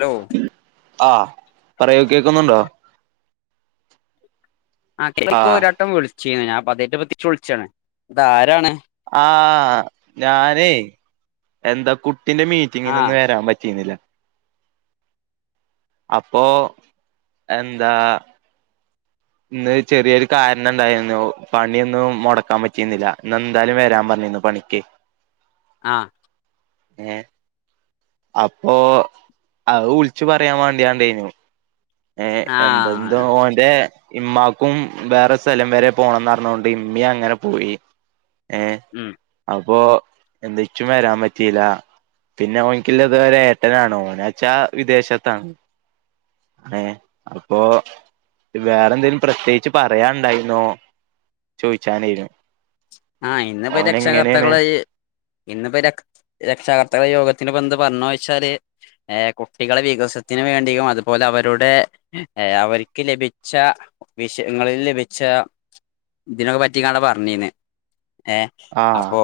Hello ആ പറയൂ കേക്ക്ന്നുണ്ടോ? ആ കേൾക്കോ ഒരട്ടം വിൾ ച്ചീ സു. ഞാപ്പ അതെറ്റു തിരിച്ച് വിൾച്ചാണ് ഇത് ആരാണ് ആ ഞാനേയ് എന്താ കു ത്തിന്റെ ആ മീറ്റിംഗിനിന്ന് വരാൻ പറ്റീന്നില. അപ്പോ എന്താ ഇന്ന് ചെറിയോര് കാരണം ഇണ്ടായിനു പണിയൊന്നും മൊടക്കാൻ പറ്റീന്നില. ഇന്നെന്തായാലും വെരാൻ പർണിന്നു പണിക്കെയ് ആ ഏ അപ്പൊ അഹ് വുൾച്ച് പറയാൻ വാണ്ടിയാണ്ടെയ്നു. ഏ ആ എന്തെന്തോ ഓന്റെ ഇമ്മാക്കും വേറെ സെലം വെരെ പോണം പർണോണ്ട് ഇമ്മീം അങ്ങനെ പോയി. ഏ ഉം അപ്പോ ഇന്ന് ഇച്ചും വരാൻ പറ്റീലാ പിന്നെ ഓൻക്ക്ള്ളത് ഒര് ഏട്ടനാണ് ഓനെച്ചാ വിദേശത്താണ് ഏ അപ്പോ വേറെ എന്തെലും പ്രത്യേകിച്ച് പറയാൻ ഇണ്ടായിരുന്നോ ചോയിച്ചാനെയ്രുന്നു. ആ ഇന്നപ്പം രക്ഷാകർത്തകളെ ഈ ഇന്നിപ്പം രക് രക്ഷാകർത്തകളെ യോഗ ത്തിന് എന്ത് പർണോയ്ച്ചാല് ഏ കുട്ടികളെ വികസത്തിന് വേണ്ടിയും അതുപോലെ അവരുടെ ഏ അവർക്ക് ലഭിച്ച വിഷയങ്ങളിൽ ലഭിച്ച ഇതിനൊ പറ്റിക്കാണ്ടാ പർണിനെ. ഏ ആഹ് അപ്പോ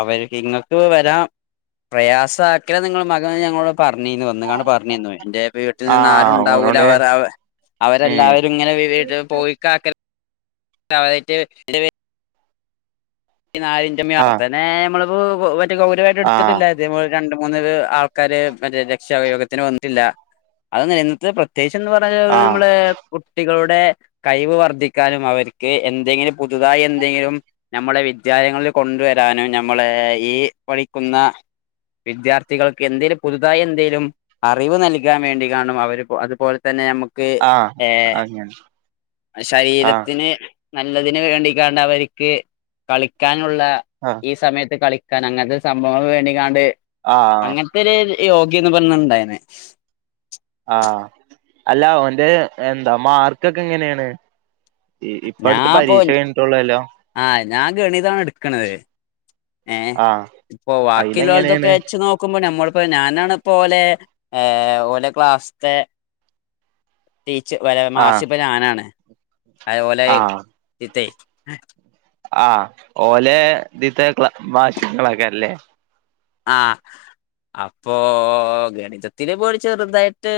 അവര് നിങ്ങക്ക് വരാം പ്രയാസ ആക്കൽ നിങ്ങളെ മകനെ ഞങ്ങളോടൊ പർഞ്ഞീന്നു വന്നുകാണ് പറഞ്ഞിന്നു എന്റെ വീട്ടിൽനിന്ന് ആഹ് ആരുണ്ടാവൂല ഓനോട് അവർ അവ ഉം അവരെല്ലാവരും ഇങ്ങനെ വി വീട്ടിൽ പോയിക്കാക്ക [unintelligible] ഈ [unintelligible] [unintelligible] ത് ആഹ് ഗൗരവായിട്ട് ആഹ് എടുത്തിട്ടില്ല ഇതേ പോൽ രണ്ട് മൂന്ന് പേ ആൾക്കാര് മറ്റേ രക്ഷാവയോഗത്തിന് വന്നിട്ടില്ല അത് നിത് പ്രത് ത്യേശം എന്ന് പറഞ്ഞാത്‌ ആഹ് നമ്മളേ കുട്ടികളോട് ടെ കഴിവ് വർദ്ധിക്കാനും അവര്ക്ക് എന്തെങ്കിലും പുതുതായി എന്തെങ്കിലും നമ്മളെ വി വിദ്യാലയങ്ങളില് കൊണ്ടുവരാനും നമ്മളേ ഈ പഠിക്കുന്ന വിദ്യാർത്ഥികൾക്ക് എന്തേലും പുതുതായി എന്തേലും അറിവ് നൽകാൻ വേണ്ടികാണും അവര് അതുപോൽ തന്നെ നമു ക്ക് ആഹ് ഏ അങ്ങനെ ആഹ് ശരീരത്തിന് നല്ലതിന് വേണ്ടിക്കാണ്ടവര്ക്ക് കളിക്കാൻ. നുള്ള ആഹ് ഈ സമയത്ത് കളി ക്കാൻ അങ്ങൻത്തെ സംഭവങ്ങൾ വേണ്ടിക്കാണ്ട് ആഹ് അങ്ങൻത്തെരേര് യോഗിന്ന് പർഞ്ഞ്ണ്ടായിന്ന് ആഹ് അല്ല ഓന്റെ എന്താ മാർക്കൊക്കെ എങ്ങനേണ്. ഞാപ്പൊ ആഹ് ഞാൻ ഗണിതാണ് എടുക്കണത് ഏഹ് ആഹ് ഇപ്പൊ ബാക്കിയുള്ളള്ളതൊക്കെ അയിലെങ്ങനെയാണ് വെച്ച് നോക്കുമ്പോ നമ്മളിപ്പോ ഞാനാണ് പ്പോ ഓലെ ഓലെ ക്ലാസ്സത്തെ ടീച്ച് വരാ ആഹ് മാഷിപ്പ ഞാനാണ് അത് ഓലെ ആഹ് ഇത്തേ ആഹ് ഓല് ഇത്തെ മാശ്ങ്ങളൊക്കെ അല്ലേ ആഹ് അപ്പോ ഗണിതത്തിന് പോല് ചെറുതായിട്ട്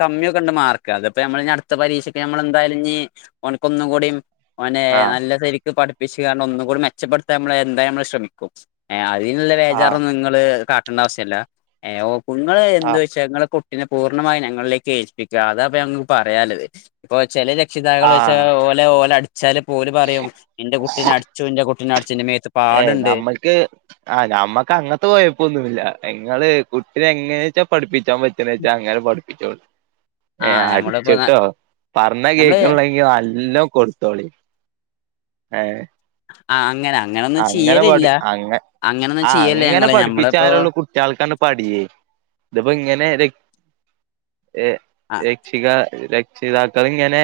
കമ്മിയൊക്കെണ്ട് മാർക്ക് അതിപ്പോ നമ്മൾ അടുത്ത പരീക്ഷക്ക് നമ്മൾ എന്തായാലും ഞി ഓന്ക്ക് ഒന്നും കൂടി ഓനെ ആഹ് നല്ല ശരി ഇത് പഠിപ്പിച്ച് കാരണം ഒന്നും കൂടി മെച്ചപ്പെടുത്താൻ നമ്മള് എന്തായാലും നമ്മ ശ്രമിക്കും അതിന്നല്ലെ ചാർ ആഹ് നിങ്ങള് ക ണ്ട ആവശ്യല്ല ഏഹ് ഓഹ് ഉങ്ങള് എന്ത്‌ ആഹ് വെച്ചാ ഇങ്ങളെ കു ട്ടിനെ പൂർണമായും ഞങ്ങളിലേക്ക് ഏൽപ്പിക്ക അതാ പ്പൊ ഞങ്ങ പറയാല്ലത് ഇപ്പൊ ചെലര രക്ഷിതാക്കള്ച്ച ആഹ് ഓല ഓല് അ ച്ചാല് പ്പോല് പറയും ഇന്റെ കുട്ടിനെ അടിച്ചു ഇന്റെ കു ന്ന അടി ഏ നമ്മക്ക് ആ നമ്മ അങ്ങത്തെ പോയപ്പോ ഒന്നുല്ല ങ്ങള് കുട്ടിനെ എങ്ങനെച്ചാ പഠിപ്പിച്ചാൻ പറ്റ്ണേച്ചാ അങ്ങനെ പഠ പ്പിച്ചോ ആ ഏ നമ്മളിപ്പോ അട്ച്ച്ട്ടോ പർഞ്ഞ നമ്മള് കേക്ക്ള്ളെങ്കി നല്ല നല്ലോം കൊടുത്തോളി ഏ ആ അങ്ങന അങ്ങനെ പട് അങ്ങ അങ്ങനൊന്നും ആ ചെയ്യല്ല അങ്ങനെ ഞങ്ങള് ഞമ്മളിപ്പോ പഠിപ്പിച്ചാലുള്ള കുട്ടികൾക്കാണ് പഠിയേ ഇതിപ്പോ ഇങ്ങനെ ഏ ആഹ് രക്ഷിക ര രക്ഷിതാക്കളിങ്ങനെ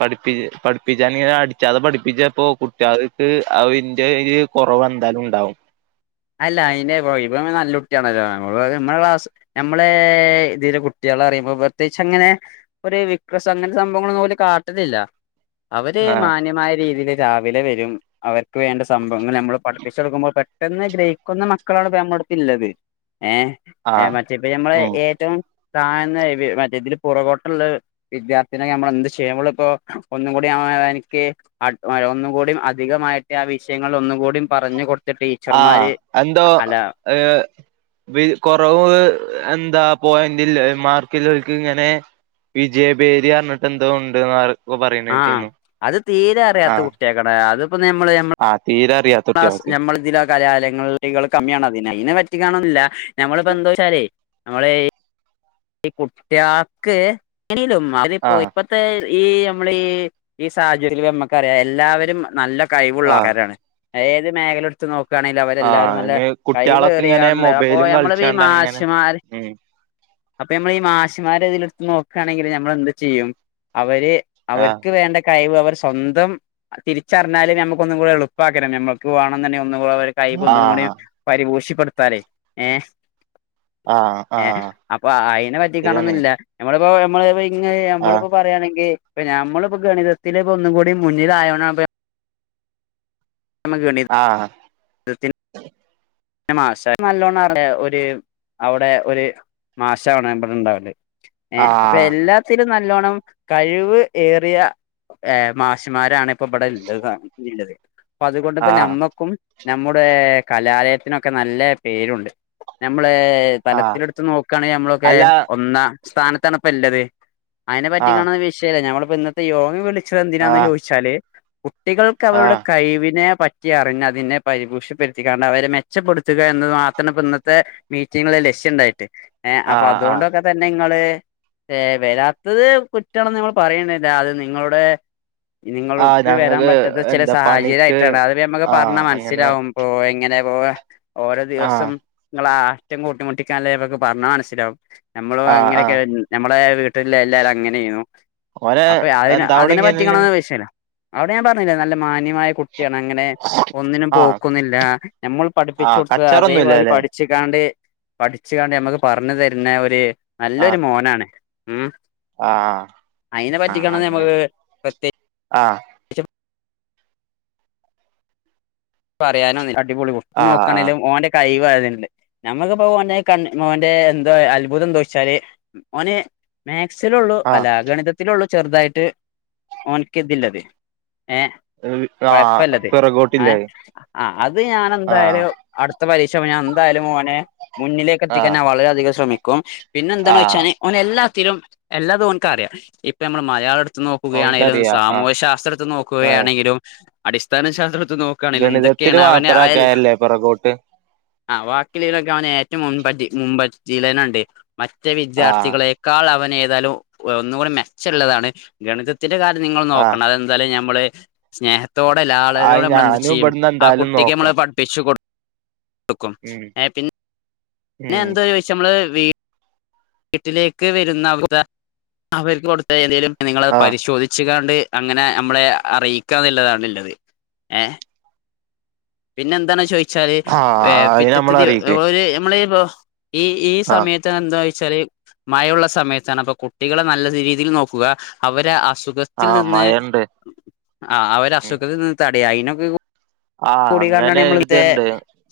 പഠിപ്പി പഠിപ്പിച്ചാന ഇങ്ങനെ അടിച്ചാതെ പഠിപ്പിച്ച കുട്ടികൾക്ക് ആ ഒരി കൊറവ് എന്തായാലും ണ്ടാവും അല്ല അയിന് ഇവൻ നല്ല കുട്ടിയാണല്ലോ നമ്മ നമ്മടെ ക്ലാസ് നമ്മളെ ഇതീല് കുട്ടിയള് അറിയുമ്പോ പ്രത്യേകിച്ച് അങ്ങനെ ഒരു വിക്രസ് അങ്ങനെ സംഭവങ്ങളൊന്നും ഓല് കാട്ടലില്ല അവര് ആഹ് മാന്യമായ രീതിയില് രാവിലെ വരും അവർക്ക് വേണ്ട സംഭവങ്ങൾ നമ്മള് പഠിപ്പിച്ചെടുക്കുമ്പോൾ പെട്ടെന്ന് ഗ്രഹിക്കുന്ന മക്കളാണ് ഇപ്പോ നമ്മളോടൊപ്പം ഉള്ളത് ഏ ആഹ് മറ്റേപ്പ ഞമ്മള് ഉം ഏറ്റവും താന്ന മറ്റേ ഇതില് പുറകോട്ടുള്ള വിദ്യാർത്ഥിനെ നമ്മള് എന്ത് ചെയ്യുമ്പോള ഇപ്പോ ഒന്നും കൂടി അവനിക്ക് ഒന്നും കൂടി അധികമായിട്ട് ആ വിഷയങ്ങളിൽ ഒന്നും കൂടിപറഞ്ഞു കൊടുത്തിട്ട് ആ എന്തോ വി കൊറവ് എന്താ പോയിന്റില് മാർക്ക് ഉള്ളോർക്ക് ഇങ്ങനെ വിജയഭേരി എന്ന് പറഞ്ഞിട്ട് എന്തോ ഉണ്ടെന്ന് ആ ആ അത് തീരെ അറിയാത്ത ആഹ് കുട്ടികൾക്കാണ് അതിപ്പോ ഞമ്മള് ഞമ്മള് ആഹ് തീരെ അറിയാത്ത ക്ലാസ്സ്‌ കുട്ടികൾക്ക് ഞമ്മള് കലാലയങ്ങള് കമ്മിയാണ് അതിനെ അയിനെ പറ്റിക്കാണല്ല നമ്മളിപ്പോ എന്തോച്ചാലേ നമ്മടെ ഈ ഈ കുട്ടിയാക്ക് എങ്ങനേലും അതിപ്പോ ആഹ് ഇപ്പത്തെ ഈ നമ്മടെ ഈ സാഹചര്യത്തിൽ നമ്മക്കറിയാം എല്ലാവരും നല്ല കൈവുള്ള ആഹ് ആൾക്കാരാണ് ഏത് മേഖല ട്ത്ത് നൊ ണല്ല ആഹ് അവരെല്ലാരും നല്ല അയിന് കൈ കുട്ടികളൊക്കെ വെറിയ ഇങ്ങനെ കാണല്ലേ അപ്പൊ മൊബൈലും ഞമ്മളഈ കളിച്ചാണ്ട് അങ്ങനെ മാശിമാര് ഉം മ്മ ഈ മാശിമാരെ ഇതിൽ എടുത്ത് നോക്കുകണെങ്കില് നമ്മൾ എന്ത് ചെയ്യും അവര് ആഹ് അവർക്ക് വേണ്ട കഴിവ് അവർ സ്വന്തം തിരിച്ചറിഞ്ഞാലും നമുക്കൊന്നും കൂടെ എളുപ്പാക്കണം നമ്മക്ക് വേണം തന്നെ [unintelligible] കൈ ആഹ് പരിപോഷി പടുത്താര ഏ ആഹ ആഹ ആ അതിനെ പറ്റിക്കണൊന്നില്ല നമ്മടെ ഇ ആഹ് നമ്മളിപ്പോ പറയയാണെങ്കിൽ ഇപ്പ ഞമ്മളിപ്പോ ഗണിതത്തില ഇപ്പ ഒന്നും കൂടി മുന്നിലയോ മ ആഹ് മാ നല്ലോല്ല ഒരു അവിടെ ഒരു മാശാണ് ഇടെ ഇണ്ടാവല് ഏ അപ്പൊ ആഹ് എല്ലാത്തിലും നല്ലോണ്ണം കഴിവ് ഏറിയ മാഷിമാരാണ് ഇപ്പൊ പടല ഇണ്ട് കാല്ലേ പതുകൊണ്ടപ്പന്നെ ആഹ് അമ്മക്കും നമ്മുടെ കലാലയത്തിനൊക്കെ നല്ല പേരുണ്ട് നമ്മ നമ്മള ആഹ് തലത്തിലെടുത്ത് നോക്കുകയാണെങ്കിൽ നമ്മളൊക്കെ അല്ല ഒന്നാ സ്ഥാനത്താണപ്പ ഇല്ലതെ അതിനെ പറ്റി ആഹ് കാണുന്ന വിഷയല്ല ഞമ്മള് അപ്പ ഇന്നത്തെ യോഗ വിളിച്ച എന്തിനാന്ന് ആഹ് ചോദിച്ചാല് കുട്ടികൾക്ക് അവരുടെ ആഹ് കൈവി ഇതിനെ പറ്റി അറിഞ്ഞ അതിനെ പരിപൂക്ഷപ്പെടുത്തിക്കാണ്ട് അവരെ മെച്ചപ്പെടുത്തുക എന്ന മാത്രം ഇപ്പ ഇന്നത്തെ മീറ്റിങ്ങില് ലക്ഷ്യം ഉണ്ടായിട്ട് ഏഹ അപ്പൊ ആഹ് ആഹ് അതുകൊണ്ടൊക്കെ തന്നെ നിങ്ങള് ഏർ വരാത്തത് കുറ്റമാണ് നമ്മൾ പറയണ്ടില്ല അത് നിങ്ങളുടെ ആഹ് നിങ്ങൾക്ക് വരാൻ ഞങ്ങക്ക് പറ്റാത്ത ചില എന്താ സാഹചര്യമായി് പണിക്ക് അത് നമുക്ക് ആഹ് പറഞ്ഞാൽ അങ്ങനെ മനസ്സിലാവും ഇപ്പോ എങ്ങനെ ഓ ഓരോ ആഹ് ദിവസം നിങ്ങളാ റ്റവും കൂട്ടിമുട്ടിക്കാലക്ക് പറഞ്ഞാ മനസ്സിലാവും നമ്മള് ആഹ് ഇങ്ങനെയൊക്കെ ആഹ് നമ്മളെ വീട്ടില എല്ലാരും അങ്ങനെ ആയിരുന്നു ഓന് അപ്പൊ അതിനന് എന്താ അതിനെ അവിടെങ്ങനല്ലേ പറ്റിക്കണംന്ന് വിശല്ല അവിടെ ഞാൻ പറഞ്ഞില്ലേ നല്ല മാന്യമായ ണ് അങ്ങനെ ഒന്നിനും ആഹ് പോക്കുന്നില്ല ഞമ്മൾ പഠിപ്പിച്ചു ആഹ് കൊടുത്തത് അതേപതി കച്ചറൊന്നുംല്ലല്ലേ പഠിച്ചിക്കാണ്ട് പഠിച്ചു കണ്ട് നമ്മക്ക് പറഞ്ഞഞ് തരുന്ന ഒരു നല്ലൊരു ആഹ് മോനാണ് ഉം ആഹ് അയിനെ ആഹ് പറ്റിക്കണമെന്ന് അങ്ങനെ ഞമ്മക്ക് പ്രത്യേ ആഹ് ഇച്ച പറയാനോന്നുല്ല അടിപൊളി ർത്ത് ആഹ് ആഹ് നോക്കാണെലും ഓന്റെ കൈവ ദൻലെ നമ്മുക്കിപ്പോ മോൻ്റെ കണ്ണ് മോന്റെ എന്തോ അത്ഭുതം എന്തോച്ചാല് ഓന് മെ ക്സിലുള്ളു ആഹ് അലാഗണിതത്തിലുള്ളു ചെറുതായിട്ട് ഓൻക്കതില്ലത് ആ് ഏ പിറകോട്ടില്ലായി ആ അത് ഞാന് എന്തായാലും അടു ത്ത പരീക്ഷവുമ്പോ ഞാൻ എന്തായാലും മോനെ മുന്നിലേക്ക് എത്തിക്കാന് ആഹ് ഞാൻ വളരെയധികംശ്രമി കോം പിന്നെ എന്താന്ന് ആഹ് ഓയ്ച്ചാന് ഓന്എല്ലാ ത്തിലും എല്ലതു ഓൻക്കാറിയാ ഇപ്പൊ നമ്മൾ മലയാള നോക്കുകയാണെലും ഓൻക്കറിയാ സാമൂഹ്യ ശാസ്ത്രത്തിൽ നോക്കുകയാണെങ്കിലും അടിസ്ഥാന ശാസ്ത്രത്വ ഗണിതത്തിന് മാത്രക്കെ ല്ലേ പിറകോട്ട് ആ വാക്കിലെ വനെ ഏറ്റവും മുൻപന്തി മുൻപ ജീലൈനേണ്ട് മറ്റ ആഹ് വിദ്യാർത്ഥികളെക്കാൾ അവൻ ന്നെതാലു ഒന്നു കൂടി മെച്ചള്ളതാണ് ഗണിത ത്തിന്റെ കാര്യം നിങ്ങള് ആഹ് നോക്കണം അത് എന്താലും ഞാൻ മ്മളെ സ്നേഹ ത്തോടെല്ല ആയി ലാളലോടെ മ്മള് ഞാനും ഉം ഇവിടുന്ന് ആ എന്തായാലും കുട്ടിക്ക് നമ്മള് നോക്കാം പഠിപ്പി ത്ത് കൊട് ഒക്കും ഉം ഏ പി പിന്നെ ഉം എന്താ ചോദിച്ച നമ്മള് വേ ട്ടിലേക്ക് വരുന്ന അവസ്ഥ അവർക്ക് കൊടുത്ത ഏതേലും നിങ്ങളൾഹ് ആഹ് പരിശോധിച്ചിക ണ്ട് അങ്ങനെ നമ്മളെ അറിയിക്കാ എന്നുള്ളതാണ്ള്ളത് ഏ പിന്നെ എന്ത ചോ വച്ചാല് ആഹ് വെ അയിന് നമ്മളെ പിറ്റത്തത് ഒ അറിയിക്ക് ഒരു നമ്മള ഇ പ്പോ ഈ ഈ ആഹ് സമയത്ത് എന്താ ചെറിയ മഴയുള്ള സമയത്താണ് അപ്പൊ കുട്ടികളെ നല്ല രീതിയിൽ നോക്കുക അവരെ അസു അസുഖത്തിൽ ആഹ് നിന്ന് മഴണ്ട് ആ അവര് അസുഖത്തിൽ നിന്ന് ത അവിടെ ആയിനൊക്കെ ആഹ അങ്ങനെ ഒരുളതുണ്ട്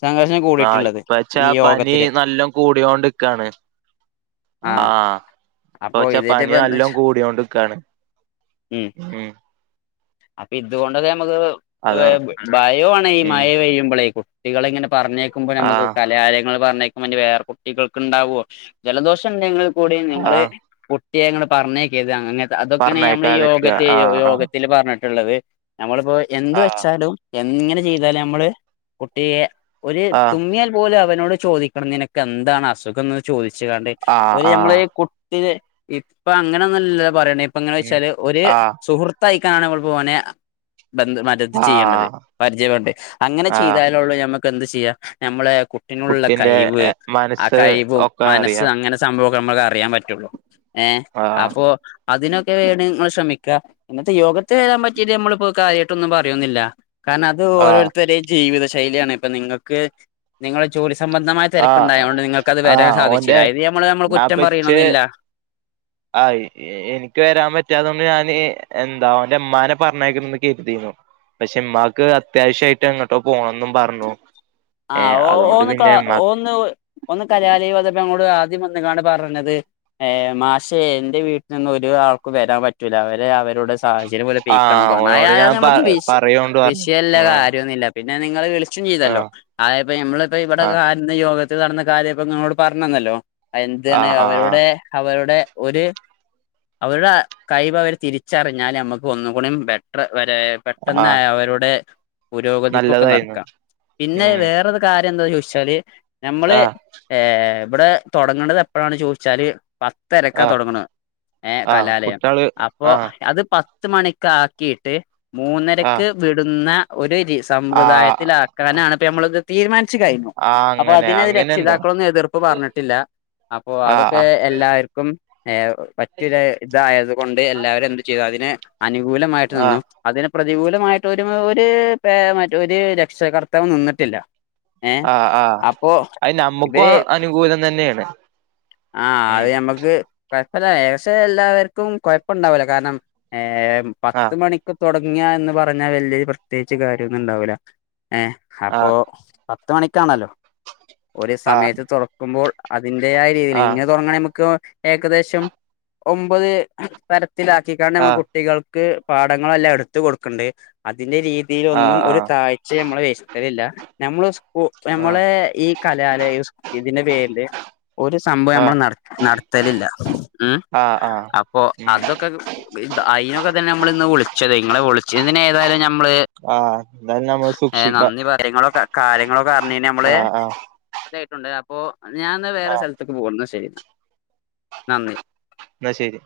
സംഘർഷം ആ കൂടിയിട്ടുള്ളത് ഇപ്പ വച്ചാ പനി യോഗത്തില് നല്ല കൂടോണ്ടിക്കാണ് ആ ആഹ ഇപ്പ അപ്പൊ വെച്ചാ ഇതിന്റെ പനി ഇപ്പ എന്താ നല്ല വെച്ചാ കൂടോണ്ടിക്കാണ് ഉം ഉ അപ്പൊ ഇതുകൊണ്ടത നമുക്ക് വ അതാ ഭയആണ ഈ ഉം മഴ പെയ്യുമ്പോളേക്കു ട്ടികളെങ്ങനെ പറഞ്ഞേക്കുമ്പോ നമുക്ക് ആഹ് കലാലയങ്ങള് പറഞ്ഞ മ വേറെ കുട്ടികൾക്ക് ഉണ്ടാവോ? ജലദോഷം ഇണ്ടെങ്കിൽ കൂടി നിങ്ങളെ ആഹ് കു ക്ഷേ നിങ്ങള് പറഞ്ഞേക്കരുത് അങ്ങ അതൊക്കെയാണ് ഞമ്മള് യോഗ പറഞ്ഞയക്കാതിരിക്ക ചെയ്യ ആഹ് യോഗത്തിൽ പറഞ്ഞിട്ട് എള്ളത് നമ്മളിപ്പോ എന്ത് ആഹ് വെച്ചാലും എങ്ങനെ ചെയ്താല നമ്മള് കുട്ടിയെ ഒരു ആഹ് തുമ്മിയാൽ പോലും അവനോട് ചോദിക്കണം നിനക്ക എന്താണ്സുഖം എന്ന് ചോദി ച്ചാണ്ട് ആഹ് ആഹ് ഒരു ഞമ്മള് ആഹ് കുട്ടിടെ ഇപ്പ അങ്ങനെയൊന്നും അല്ലല്ലോ പറയണേ? ങ്ങന ഉം വെച്ചാല് ഒരു ആഹ് സുഹൃത്തായി കാണുവൾ പോന ബന്ത് മരത്ത് ചെയ്യേണ്ടത് ആഹ് പരിചയം ഉണ്ട് അങ്ങനെ ആഹ് ചെയ്താല ഉള്ളൂ ഞമ്മക്ക് ക്ക് എന്ത് ചെയ്യാ ഞമ്മള് കുട്ടിനുള്ളിലെ കുട്ടിന്റെ കഴിവ് ആ മനസ്സ് കഴിവ് ഒക്കെ മനസ്സ് അറിയാം അങ്ങനെ സംഭവ നമ്മളെ അറിയാൻ പറ്റുള്ളൂ. ഏഹ ആഹ് അപ്പോ അതിനൊക്കെ വേണ നിങ്ങൾ ശ്രമി [unintelligible] ഇന്നത്തെ യോഗ തരാൻ പറ്റിട്ട് നമ്മളിപ്പോ കാര്യട്ടൊന്നും പറയന്നുല്ല. കാരണം അത് ആഹ് ഓരോരുത്തരുടെ ജീവിത ശൈ ശൈലിയാണ് ഇപ്പ നിങ്ങൾക്ക് നിങ്ങളുടെ ജോലി സംബന്ധമായ ആഹ് തിരക്കുണ്ടായതുകൊണ്ട് നിങ്ങൾക്ക്ത് വരാൻ ആഹ് ഓന്റെ സാധിച്ചില്ല അത് നമ്മൾ നമ്മ കുറ്റം ഞാൻപ്പ ഇച്ച് പറയണമെന്നില്ല ആഹ് എനിക്ക് വരാൻ പറ്റാതുകൊണ്ട് ഞാൻ എന്താ എറെ അമ്മാനെ പറഞ്ഞേക്കന്ന് കരുതിീു പക്ഷെ ഉമ്മാക്ക് അത്യാവശ്യയിട്ട് അങ്ങോട്ടോ പോണംെന്നും പറഞ്ഞു ആ ഏഹ് ഓ അതോണ്ട് ഓന്ന് പിന്നെ ഇമ്മാ ഓന്ന് ഒന്ന് കലാലയ ആദ്യം ഒന്നങ്ങാണ് പറഞ്ഞത് മാഷ എന്റെ വീട്ടിൽന്നും ഒരു ആൾക്ക് വരാൻ പറ്റൂല അവര് അവരുടെ സാഹചര്യം പോലെ ആഹ് പെയിക്കണംക്കെ പറ ഓനോട് അത് ഞാൻ പ നമ്മക്ക് വി പറയോണ്ട് പറഞ്ഞു വിഷയല്ല ആഹ് കാര്യമൊന്നുമ ഇല്ല പിന്നെ നിങ്ങൾ വിള ചെയ്തല്ലോ ആഹ് അത നമ്മളിപ്പോ ഇവിടെ ലോകത്തിൽ നടന്ന കാര്യം ഇപ്പൊ നിങ്ങളോട് പറഞ്ഞു തന്നല്ലോ എന്താണ് ആഹ് ആഹ് ആഹ് അവരുടെ അവരുടെ ഒരു അവരുടെ കഴിവ് അവര് തിരിച്ചറിഞ്ഞാല് നമ്മുക്ക് ഒന്ന കൂടി ബെറ്റർ വരെ പെട്ടെന്ന് ആഹ് അവരുടെ പുരോഗതിക്കൊക്കെ നല്ലതായിരുന്നു നടക്കാം പിന്നെ ഉം കാര്യം എന്താന്ന് ചോദിച്ചാല് നമ്മള് ആഹ് ഏഹ ഇവിടെ തുടങ്ങണ്ടത് എപ്പോഴാണ് ചോദിച്ചാല് പത്തരക്ക ആഹ് തുടങ്ങണ ഏഹ ആഹ് കലാലയം കുട്ട്യാള് അപ്പൊ ആഹ് അത് പ പത്ത് മണിിക്ക ആാക്കീട്ട് മൂന്നരക്ക് ആഹ് വിടുന്ന ഒരു ആഹ് സമ്പ്രദായത്തിലാക്കാനാണ് നമ്മ തീരുമാനം കഴിഞ്ഞു ആഹ് അപ്പൊ അങ്ങനെ അതിനത് അങ്ങനെണ്ടോ രക്ഷിതാക്കളൊന്നും എതിർപ്പ് പറഞ്ഞിട്ടില്ല അപ്പൊ അതൊക്കെ ആഹ് എല്ലാവർക്കും ഏഹ മറ്റിയരു ഇതായത് കൊൊണ്ട് എല്ലാവരും എന്ത്തു ചെയ്തു അതിന് അനുകൂലമായിട്ട് നിന്നു ആഹ് അതിന് പ്രതികൂലമായിട്ട് ഒരു ഒരു മറ്റ ഒരു രക്ഷകർത്താവ് നിന്നിട്ട് ല്ല ആ ആഹ് അത് നമ്മുക്കും അനുകൂലം തന്നെയാണ് ആ അത് ഞമ്മക്ക് [unintelligible] ആഹ് പത്ത് മണിക്ക് തുടങ്ങിയ എന്ന് പറഞ്ഞാൽ വലിയൊരു പ്രത്യേകിച്ച് കാര്യഓന്നുണ്ടാവൂല്ല ഏ അപ്പൊ ആഹ് പത്ത് മണിക്ക് ആഹ് [unintelligible] അതിന്റെയാ ഇങ്ങ തുങ്ങണെ നമക്ക് എക ദേഷം ഒൻപത് [unintelligible] [unintelligible] ആഹ് കുട്ടികൾ ക്ക് പാടങ്ങളെല്ലാം എടുത്ത് കൊടുക്കുന്നുണ്ട് അതിന്റെരീ തിലൊന്നും ആഹ് ഒരു ആഹ് താഴ്ച നമ്മള്ള് [unintelligible] ഞമ്മള് ഉസ് ഉ ആഹ് നമ്മള് ഈ കലാലയം ഇന്റെ പേരില് ഒരു സംബം ആഹ് നമ്മൾ ആഹ് നട നടത്തലില്ല ഉം ആഹ് ആഹ് അപ്പോ ഉം അതൊക്കെ അയി നൊ ത്ത ഞമ്മള്ന്ന് വ്ള്ച്ചതെ ഇങ്ങളെ വൊളിച്ചതിന് ഏതായാലും ന മള് ആഹ് എന്തായാലും നമ്മള് എഹ് സൂക്ഷിക്ക നന്ദിപറ്യ ഇങ്ങളൊക്കെ കാര്യങ്ങളൊക്കെ അർഞ്ഞേനമ്മള് ആഹ് ആഹ് ണ്ട് അപ്പോ ഞാന്ന വേറെ ആഹ് സ്ഥല ന്ന ശെരി ന്ന നന്ദി ന്ന ശെരി